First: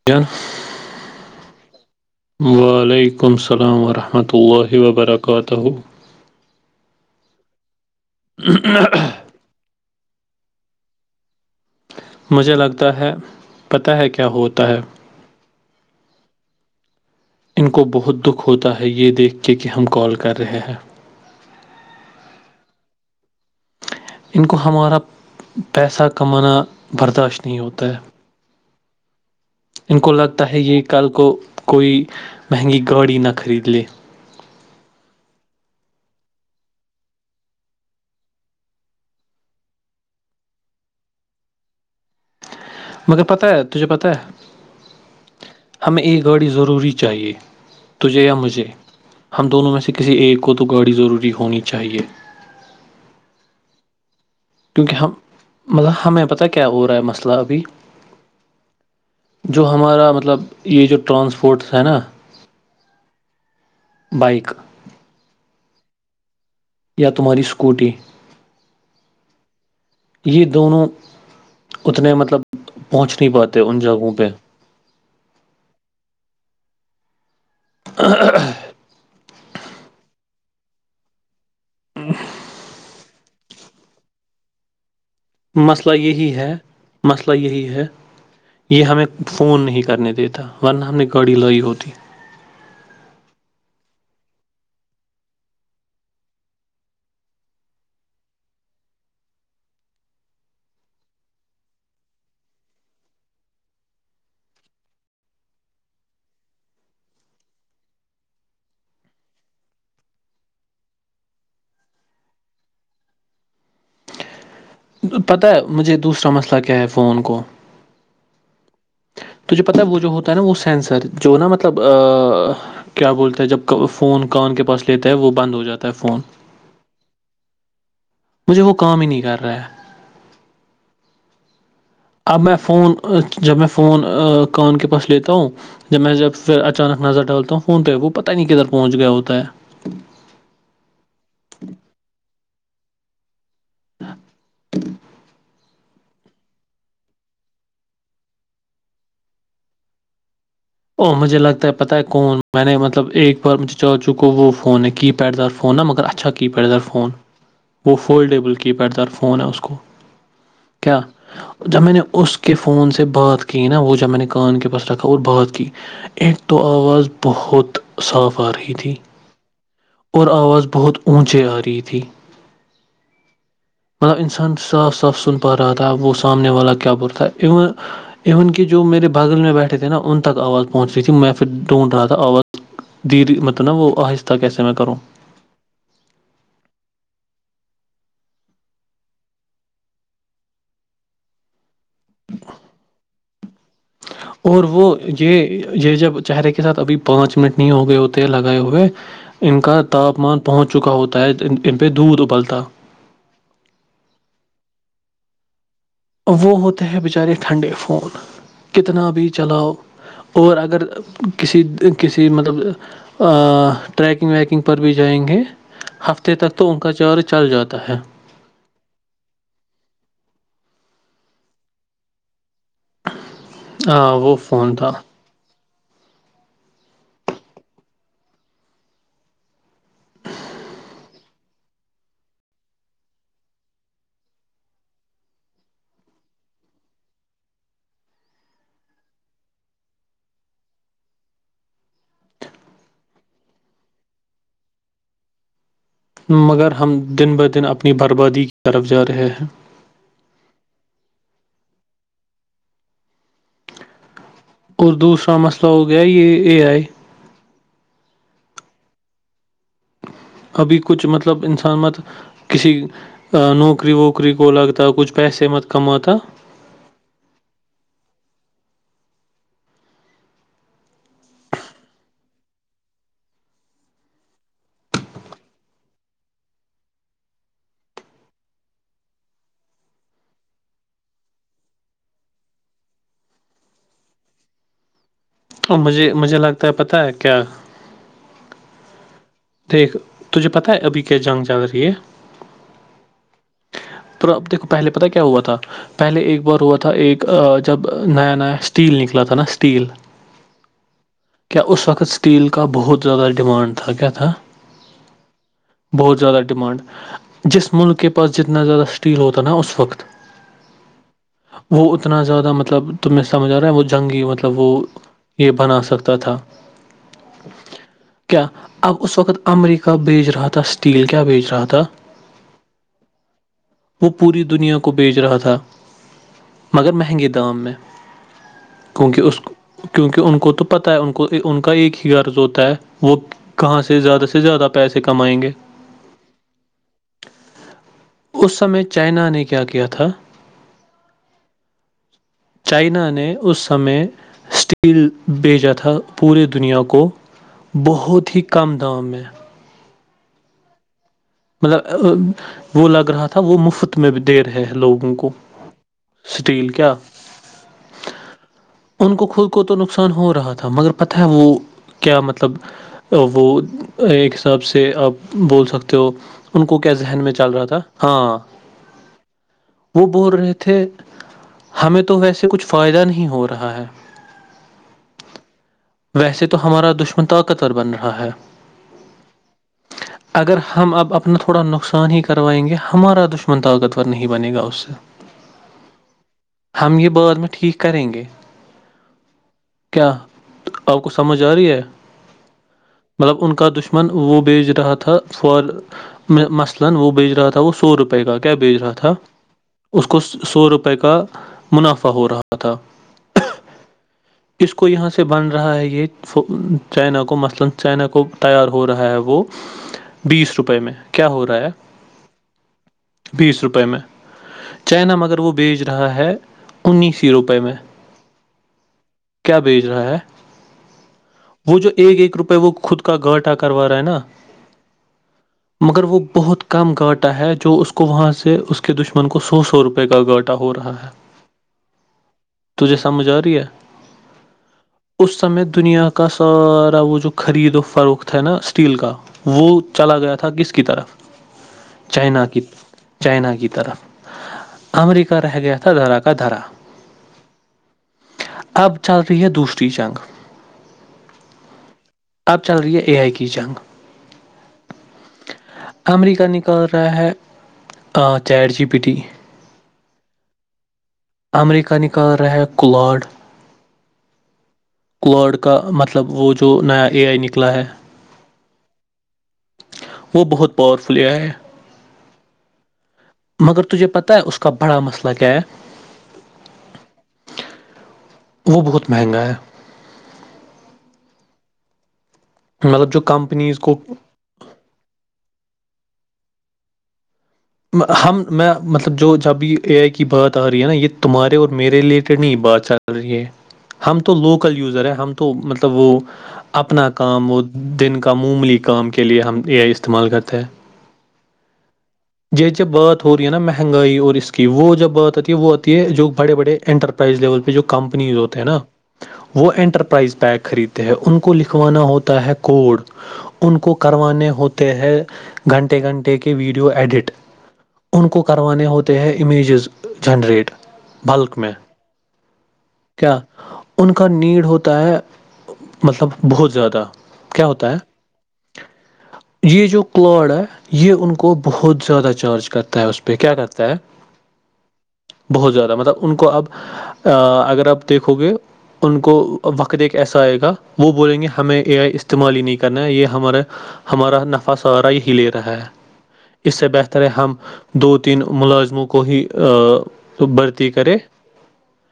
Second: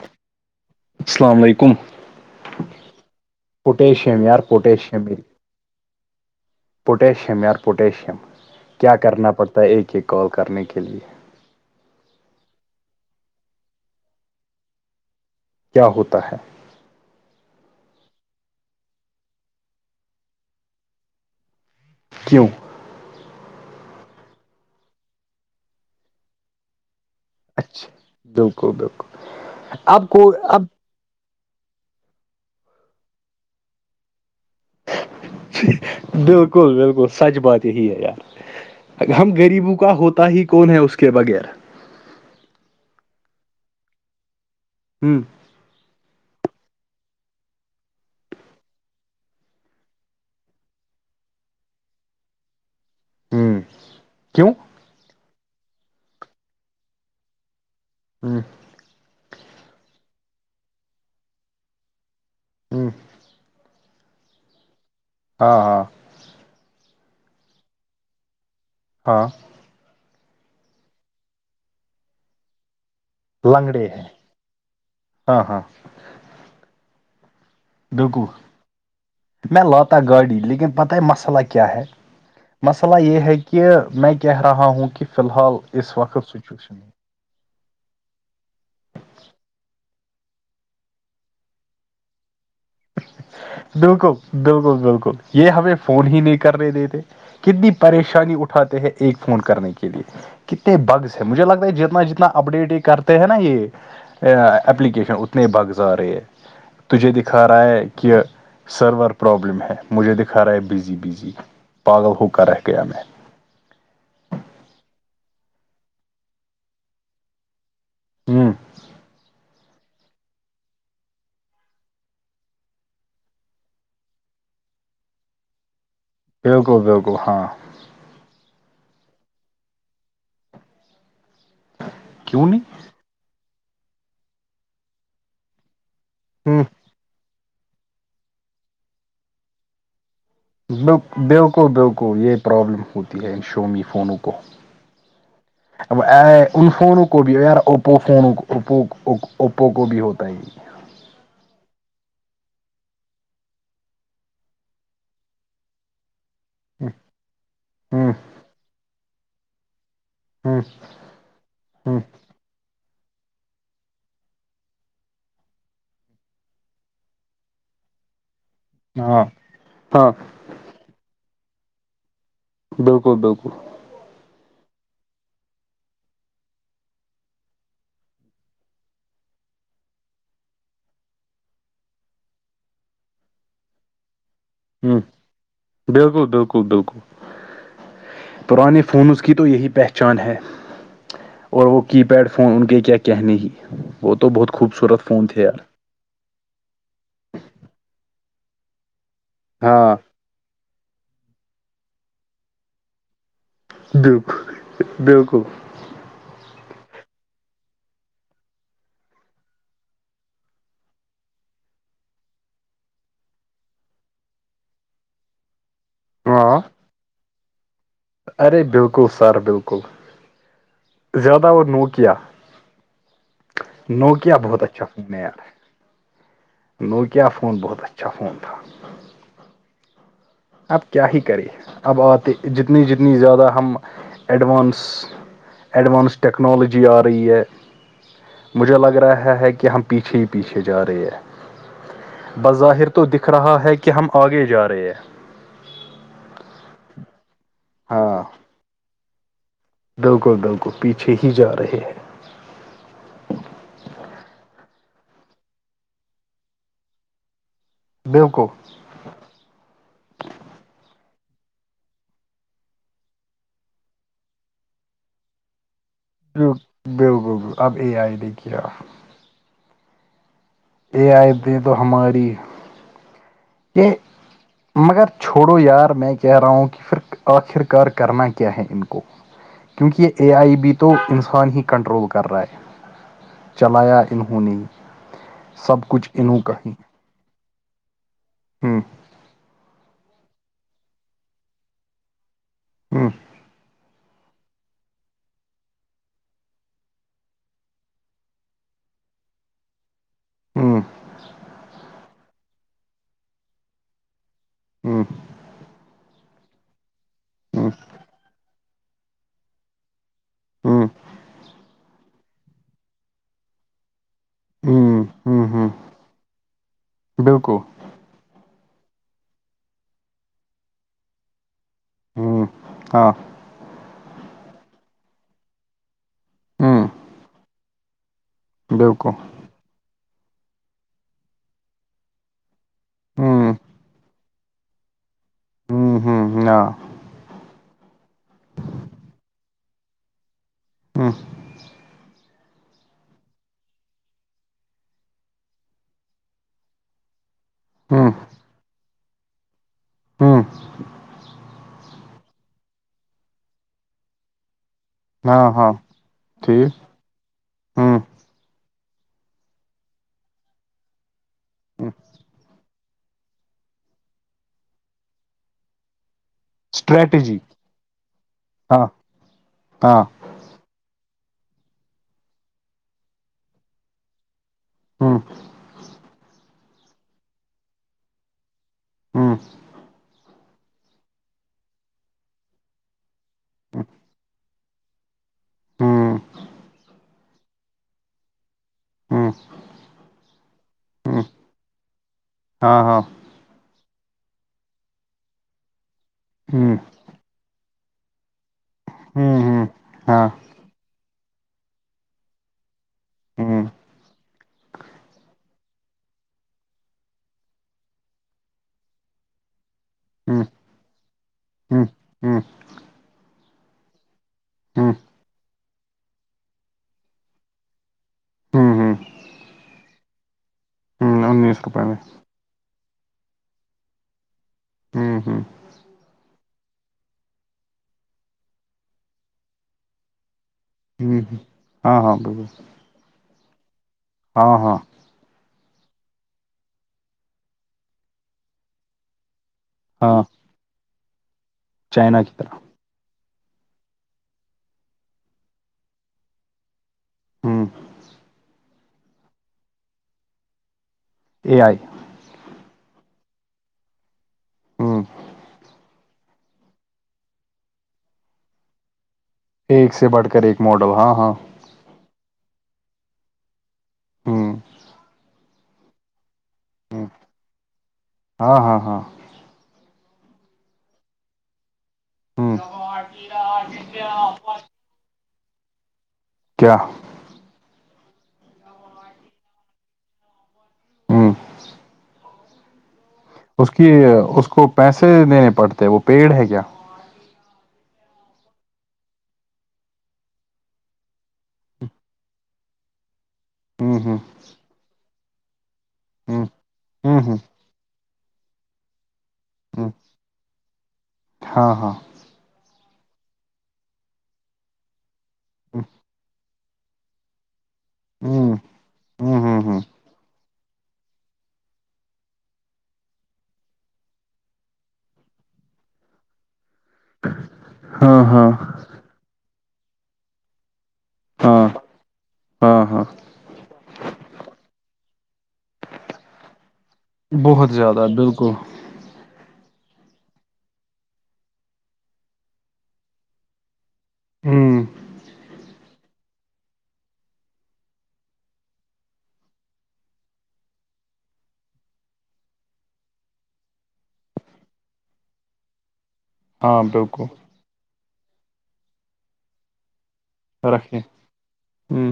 vision السلام علیکم وعلیکم السلام پوٹیشیم ورحمۃ یار اللہ و پوٹیشیم برکاتہ تو وہ پوٹیشیم یار پوٹیشیم کیا کرنا پڑتا ہے ایک ایک کال کرنے کے لئے مجھے لگتا ہے پتہ ہے کیا ہوتا ہے کیا ہوتا ہے ان کو بہت دکھ ہوتا ہے یہ دیکھ کے کہ ہم کال کر رہے ہیں کیوں ان کو ہمارا پیسہ کمانا برداشت ہوتا اچھا ہے بالکل بالکل ان اب کو لگتا ہے اب یہ کل کو کوئی مہنگی گاڑی نہ خرید لے بالکل بالکل سچ بات یہی ہے یار ہم غریبوں کا ہوتا ہی کون ہے اس کے بغیر مجھے پتہ ہے تجھے پتہ ہے ہوں ہمیں ایک گاڑی ضروری چاہیے تجھے یا مجھے ہم دونوں میں سے کسی ایک کو تو گاڑی ضروری ہونی چاہیے ہوں کیوں کیونکہ ہم مطلب ہمیں پتاہ کیا ہو رہا ہے مسئلہ ابھی ہوں جو ہمارا مطلب یہ جو ٹرانسپورٹ ہے نا ہوں بائک ہاں ہاں یا تمہاری اسکوٹی ہاں یہ دونوں اتنے مطلب پہنچ نہیں پاتے ان لنگڑے ہیں جگہوں پہ ہاں ہاں بلکل کو میں لاتا گاڑی لیکن پت ہے مسئلہ کیا ہے مسئلہ مسئلہ یہ ہے کہ میں کہہ رہا ہوں کہ فی الحال مسئلہ اس وقت یہی ہے سچویشن میں مسئلہ یہی ہے یہ ہمیں فون نہیں کرنے دیتا ورنہ ہم نے گاڑی لائی ہوتی بالکل بالکل بالکل یہ ہمیں فون ہی نہیں کرنے دیتے کتنی پریشانی اٹھاتے ہیں ایک فون کرنے کے لیے کتنے بگس ہے مجھے لگتا ہے جتنا جتنا اپڈیٹ یہ کرتے ہیں نا یہ اپلیکیشن اتنے بگس ارہے ہہے تجھے دیکھ دکھا رہا ہے کہ سرور پرابلم ہے مجھے دکھا رہا ہے بزی بزی پاگل ہو کر رہ گیا میں پتہ ہے مجھے دوسرا مسئلہ کیا ہے فون کو ہوں مجھے پتاہ ہے وہ جو ہوتا ہے نا وہ سینسر جو نا مطلب کیا بولتا ہے جب فون کان کے پاس لیتا ہے وہ بند ہو جاتا ہے فون بلکل بلکل ہاں مجھے وہ کام ہی نہیں کر رہا ہے اب کیوں میں نہیں فون جب میں فون کان کے پاس لیتا ہوں جب میں جب پھر ہ اچانک نظر ڈالتا ہوں فون توہ وہ پتاہ نہیں کدھر پہنچ گیا ہوتا ہے ب بالکل بالکل یہ پرابلم ہوتی ہے ان شومی فونوں کو [inaudible] اب ان فونوں کو بھی یار اوپ فون اوپو کو بھی ہوتا ہے او مجھے لگتا ہے پتہ ہے کون میں نے مطلب ایک بار مجھے چاچوں کو وہ فون ہے کی پیڈ دار فون ہے مگر اچھا کی پیڈ دار فون وہ ہ فولڈیبل کی پیڈ دار فون ہے اس کو ہوں جب میں نے اس کے فون سے بات کی نا وہ جب میں نے کان کے پاس رکھا اور بات کی ایک تو آواز بہت صاف آ رہی تھی ہاں ہاں اور آواز بہت اونچے آ رہی تھی بالکل بالکل مطلب انسان صاف صاف سن پا رہا تھا وہ سامنے والا کیا بول رہا تھا ایون ایون کہ جو میرے باغل میں بیٹھے تھے نا ان تک آواز پہنچ رہی تھی میں پھر ڈھونڈ رہا تھا آواز مطلب نا وہ آہستہ کیسے میں کروں ہمم بالکل بالکل بالکل پرانے فونز کی تو یہی پہچان ہے اور وہ کی پیڈ فون ان کے کیا کہنے ہی وہ تو بہت اور وہ خوبصورت فون تھے یار یہ یہ جب چہرے کے ساتھ ابھی پانچ منٹ نہیں ہوگئے ہوتے ہیں لگائے ہوئے ان کا ہاں تاپمان پہنچ چکا ہوتا ہے ان پہ دودھ ابلتا بالکل بالکل وہ ہوتا ہے بچارے ٹھنڈے فون کتنا بھی چلاؤ اور اگر کسی کسی مطلب ٹریکنگ ویکنگ پر بھی جائیں گے ہفتے تک ہاں تو ان کا چارج چل جاتا ہے ارے بالکل سر بالکل زیادہ وہ نوکیا ہاں وہ نوکیا بہت اچھا تھا فون ہے یار نوکیا فون بہت اچھا فون تھا [inaudible] اب کیا ہی کرے اب آتے جتنی جتنی زیادہ ہم ایڈوانس ایڈوانس ٹکنالوجی آ رہی ہے مجھے لگ رہا ہے کہ ہم پیچھے ہی پیچھے جا رہے ہے بظاہر تو دکھ رہا ہے کہ ہم آگے جا رہے ہیں مگر ہم دن بہ دن اپنی ہاں بربادی کی طرف جا رہے ہیں بالکل بالکل پیچھے ہی جا رہے ہیں اور دوسرا مسئلہ ہو گیا یہ اے ائی بالکل ابھی کچھ مطلب انسان مت کسی نوکری وکری کو لگتا کچھ پیسے مت کماتا بالکل اب اے ائی نے کیا اے ائی پہ تو ہماری [unintelligible] مگر چھوڑو یار میں کہہ رہا ہوں کہ پھر آخر کار کرنا کیا ہے ان کو کیونکہ یہ اے آئی بھی تو انسان ہی کنٹرول کر رہا ہے چلایا انہوں نے ہی اور سب کچھ مجھے مجھے انہوں کا لگتا ہے پتہ ہے کیا ہمم دیکھ تجھے پتہ ہے ابھی کیا جنگ چل رہی ہے ہمم پر اب دیکھو پہلے پتا ہے کیا ہوا تھا پہلے ایک بار ہوا تھا ایک جب نیا نیا اسٹیل نکلا تھا نا اسٹیل ہمم کیا اس وقت اسٹیل کا بہت زیادہ ڈیمانڈ تھا کیا تھا ہمم بہت زیادہ ڈیمانڈ جس ملک کے پاس جتنا زیادہ اسٹیل ہوتا نا اس وقت ہوں وہ اتنا زیادہ مطلب تمیں سمجھ آ رہا ہے وہ جنگی مطلب وہ ہوں ہوں یہ ہوں بنا سکتا تھا بالکل کیا اب اس وقت امریکہ بیچ رہا تھا اسٹیل کیا بیچ رہا تھا ہوں ہاں وہ پوری دنیا کو بیچ رہا تھا ہوں مگر مہنگے دام میں بالکل کیونکہ اس کیونکہ ان کو تو پتہ ہے ان کو ان کا ایک ہی غرض ہوتا ہے وہ ہوں کہاں سے زیادہ سے زیادہ پیسے کمائیں گے [inaudible] اس سمے چائنا نے کیا کیا تھا [inaudible] چائنا نے اس سمے اسٹیل بھیجا تھا پورے دنیا کو ہوں بہت ہی کم دام میں ہوں مطلب وہ لگ رہا تھا وہ مفت میں بھی دے رہے لوگ [unintelligible] کو ہاں ہاں سٹیل ٹھیک کیا ہوں [unintelligible] ان کو خود کو تو نقصان ہو رہا تھا مگر پتہ ہے وہ ہوں کیا مطلب [unintelligible] وہ ایک حساب سے آپ بول سکتے ہو [unintelligible] ان کو کیا ذہن میں اسٹریٹجی چل رہا تھا ہاں ہاں ہاں وہ بول رہے تھے ہمیں تو ویسے کچھ فائدہ نہیں ہو رہا ہے ہوں [unintelligible] ویسے تو ہمارا دشمن طاقتور بن رہا ہے [unintelligible] ہوں [unintelligible] اگر ہم اب اپنا تھوڑا نقصان ہی کروائیں گے ہمارا دشمن طاقتور نہیں بنے گا اس سے ہوں ہم یہ بد میں ٹھیک کریں گے ہوں [inaudible] آپ کو ہوں سمجھ آ رہی ہے [unintelligible] ہاں ہاں [unintelligible] روپ ہوں کا کیا بھیج رہا تھا ہوں ہوں اس کو ہاں سو روپئے کا [unintelligible] منافع ہو رہا تھا ہوں اس کو یہاں سے [unintelligible] ہوں ہوں بیس روپئے میں کیا ہو رہا ہے ہوں بیس روپئے میں ہوں چائنا مگر وہ بیچ رہا ہے انیس ہی روپئے میں ہوں ہوں کیا بھیج رہا ہے انیس وہ روپئے جو میں ایک ایک روپئے وہ خود کو کا گاٹہ کروا رہا ہے نا [unintelligible] ہوں ہوں [unintelligible] مگر وہ بہت کم گاٹا ہے جو اس کو وہاں سے اس کے دشمن کو سو سو روپئے کا گاٹا ہو رہا ہ ہے ہ ہاں ہاں ب تجھے سمجھ آ رہی ہے ہاں ہاں [unintelligible] اس سمے دنیا کا سارا وہ جو خرید و فروخت تھا نا اسٹیل کا وہ [unintelligible] [unintelligible] چلا ہاں گیا تھا کس کی طرف چائنا کی چائنا کی طرف امریکہ رہ گیا تھا دھرا کا دھرا [unintelligible] [unintelligible] ہوں اب چل رہی ہے دوسری جنگ [unintelligible] اے آئی اب چل رہی ہے اے آئی کی جنگ [unintelligible] ہوں [unintelligible] امریکہ نکال رہا ہے چیٹ جی پی ٹی ایک سے بٹھ کر ایک ماڈل ہاں ہاں امریکہ نکال رہ کللاڈ ہوں [unintelligible] کلاڈ کا مطلب وہ جو نیا اے آئی نکلا ہے ہاں ہاں ہاں وہ بہت پاورفلی ہے ہاں مگر تجھے پتہ ہے اس کا بڑا مسئلہ کیا ہے کیا وہ بہت مہنگا ہے ہاں مطلب جو کم اس کی اس کو پیسے دینے پڑتے وہ پیڑ ہے کیا ہم میں مطلب جو جب یہ اے آئی کی بات آ رہی ہے نا یہ تمہارے اور میرے ریلیٹڈ نہیں بات چاہ رہ ہوں ہم ہوں تو لوکل یوزر ہیں ہم تو مطلب وہ ہوں اپنا ہوں ہوں کام وہ دن کا معموملی کام کے لیے ہم ا ہوں آئی استعمال کرتے ہیں ہاں ہاں یہ جوب بات ہو رہی ہے نا مہنگائی اور اس کی وہ جو بات ہوتی ہے وہ ہوتی ہے جو بڑے بڑے انٹر ائز لیول پہ جو کمپنیز ہوں ہوتے ہیں نا ہوں ہوں وہ ہوں انٹرپ پرائز پگ خریدتے ہیں ان کو لکھوانا ہوتا ہے کوڈ ان کو کروانے ہوتے ہیں گھنٹے گھنٹے کے ویڈیو ایڈیٹ ہاں ان کو ہاں کروانے ہوتے ہیں امیجز جنریٹ بلک ہاں میں ہاں ہاں کیا ان کا نیڈ ہوتا ہے مطلب بہت زیادہ کیا بہت ہوتا ہے زیادہ بالکل یہ جو کلاڈ ہے یہ ان کو بہت زیادہ چارج کرتا ہے اس پہ کیا کرتا ہے ہوں بہت زیادہ مطلب ان کو اب ا اگر آپ دیکھو گے ان کو وقت ایک ایسا آئے گا وہ بولیں گے ہمیں اے آئی استعمال ہی نہیں کرنا ہے یہ ہمارا ہمارا نفع سارا ہی ہی لے رہا ہے اس ہاں سے بہتر بالکل ہے ہم دو تین ملازموں کو ہی بھرتی رکھے کرے ہوں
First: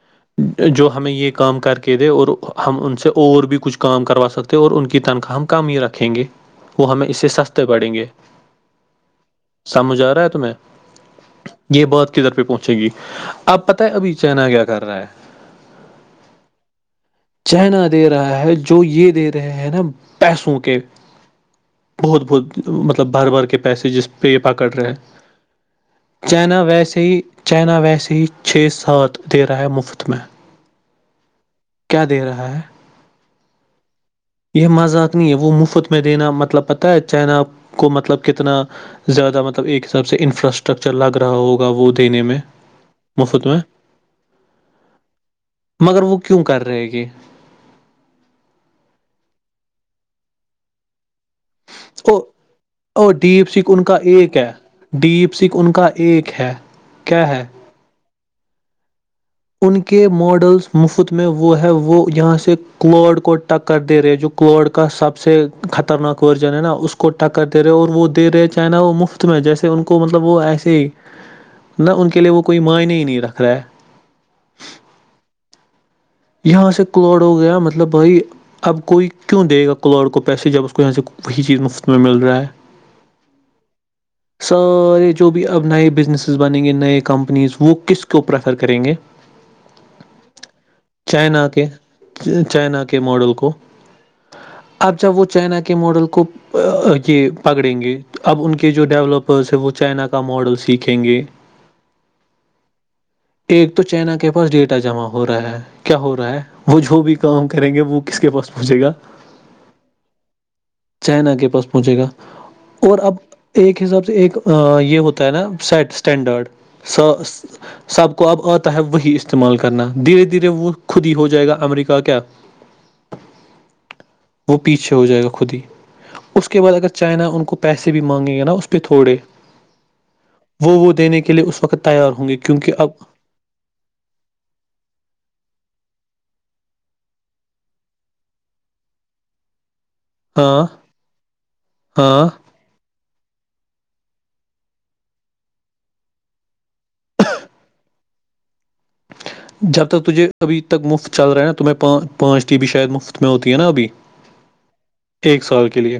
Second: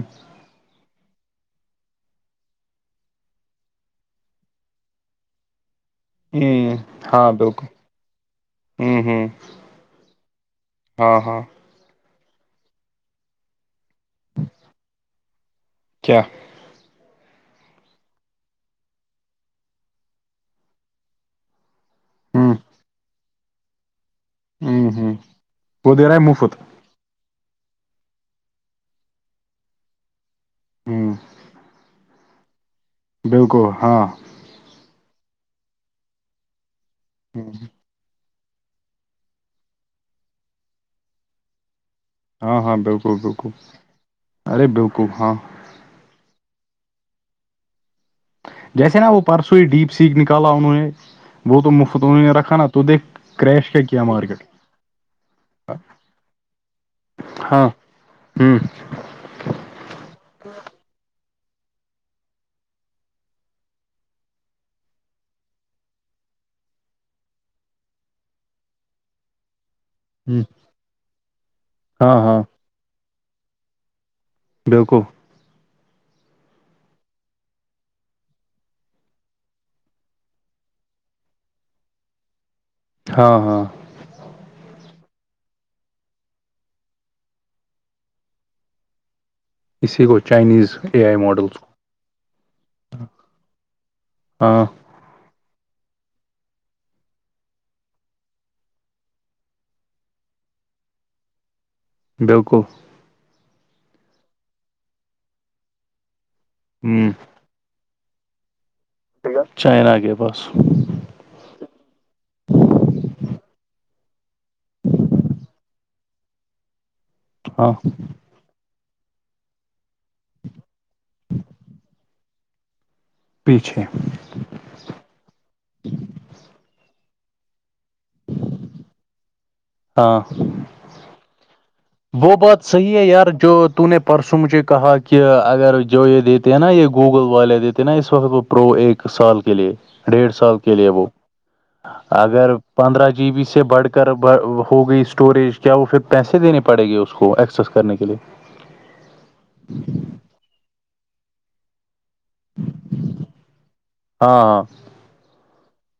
جو ہمیں یہ کام کر کے دے اور ہم ان سے اور بھی کچھ کام کروا سکتے اور ان کی تنخواہ ہم کم ہی رکھیں گے ہوں وہ ہمیں اس سے ہاں سستے بالکل پڑیں گے ہوں ہوں سامجھ آ رہا ہے تمہیں ہاں ہاں یہ بات کدھر پہ پہنچے گی اب پتہ ہے ابھی چائنا کیا کر رہا ہے کیا چہنا دے رہا ہے جو یہ دے رہے ہے نا پیسوں کے بہت ہوں بہت مطلب بھر بار کے پیسے جس پہ یہ پکڑ ہوں رہے ہوں وہ دے رہا ہے مفت چائنا ویسے ہی چائنا ویسے ہی چھ سات دے رہا ہے مفت میں ہوں دے رہا ہے بالکل ہاں یہ مذاق نہیں ہے وہ مفت میں دینا مطلب پتہ ہے چائنا کو مطلب کتنا زیادہ مطلب ایک حساب سے انفراٹرچر لا رہا ہوگا وہ دینے میں ہاں ہاں بالکل مفت بالکل میں ارے بالکل ہاں مگر وہ کیوں کر رہے گ جیسے نا وہ پرسوں ہی ڈیپ سیھ نکالا انہوں نے ب وہ تو مفت او انہ نے رکھا نا تو دیک کرریش کیا کیا مارکیٹ ڈپ سنکھھ ان کا ایک ہے کیا ہے ہوں ان کے ماڈلز مفت میں وہ ہے وہ یہاں سے کلڈ کو ٹک کر دے رہے جو کوڈ کا سب سے خطرناک ورجن ہے نا اس کو ٹکر دے رہے اور وہ دے رہے چاہناا وہ مفت میں جیسے ان کو مطلب وہ ہ ایسے ہی نہ ان ہاں کے لیے ہاں وہ کوئی معنی ہی نہیں رکھ رہا ہے بالکل یہاں سے کلوڈ ہو گیا مطلب بھائی اب کوئی کیوں دے گا کلوور کو پیسے جب اس کو یہاں سے وہی چیز مفت میں مل رہا ہے ہاں ہاں سارے جو بھی اب نئے بزنسز بنیں گے نئے کمپنیز وہ کس کو پریفر کریں گے اسی کو Chinese A I China models کے کو چائنا کے ماڈل کو ہاں اب جب وہ چائنا کے ماڈل کو یہ پکڑیں گے اب ان کے جو ڈیولپرس ہیں وہ چائنا کا ماڈل سیکھیں گے بالکل ایک تو چائنا کے پاس ڈیٹا جمع ہو رہا ہے کیا ہو رہا ہے وہ جو ہ بھی کہوں گا کریں گے وہ کس کے پاس پہنچے گا چائنا کے بس چائنا کے پاس پہنچے گا اور اب ایک حساب سے ایک یہ ہوتا ہے نا سیٹ اسٹینڈرڈ س ہاں سب کو اب آتا ہے وہی استعمال کرنا دھیرے دھیرے وہ خود ہی ہو جائے گا امریکہ کیا پیچھے وہ پیچھے ہو جائے گا خود ہی اس کے بعد اگر چائنا ان کو پیسے بھی مانگیں گے نا اس پہ تھوڑے ہاں وہ وہ دینے کے لیے اس وقت تیار ہوں گے وہ بات کیونکہ اب صحیح ہے یار جو تو نے پرسوں مجھے کہا کہ اگر جو یہ دیتے ہیں نا یہ گوگل والے دیتے نا اس وقت وہ پرو ایک سال کے لیے ڈیڑھ سال ہاں کے لیے وہ ہاں اگر پندرہ جی بی سے بڑھ کر ہو گئی اسٹوریج کیا وہ پھر پیسے دینے پڑے گی اس کو ایکسیز کرنے کے لیے جب تک تجھے ابھی تک مفت چل رہا ہے نا تو میں پانچ پانچ ٹی بی شاید مفت میں ہوتی ہے نا ابھی ہاں ہاں ایک سال کے لیے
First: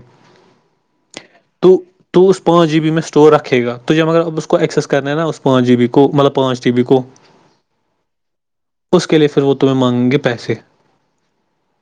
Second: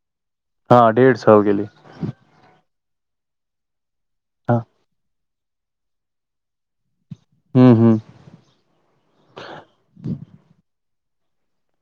ہاں ڈیڑھ سو ہو کے لیے تو تو اس پانچ جی بیی میں اسٹور رکھے گا تو جب مگر اب اس کو ہاں ایکسس کرنے نا اس کو پانچ جی بی کو مطلب پانچ جی بی کوو ہوں ہوں اس کے لیے پھر وہ تمہیں مانگیں گے پیسے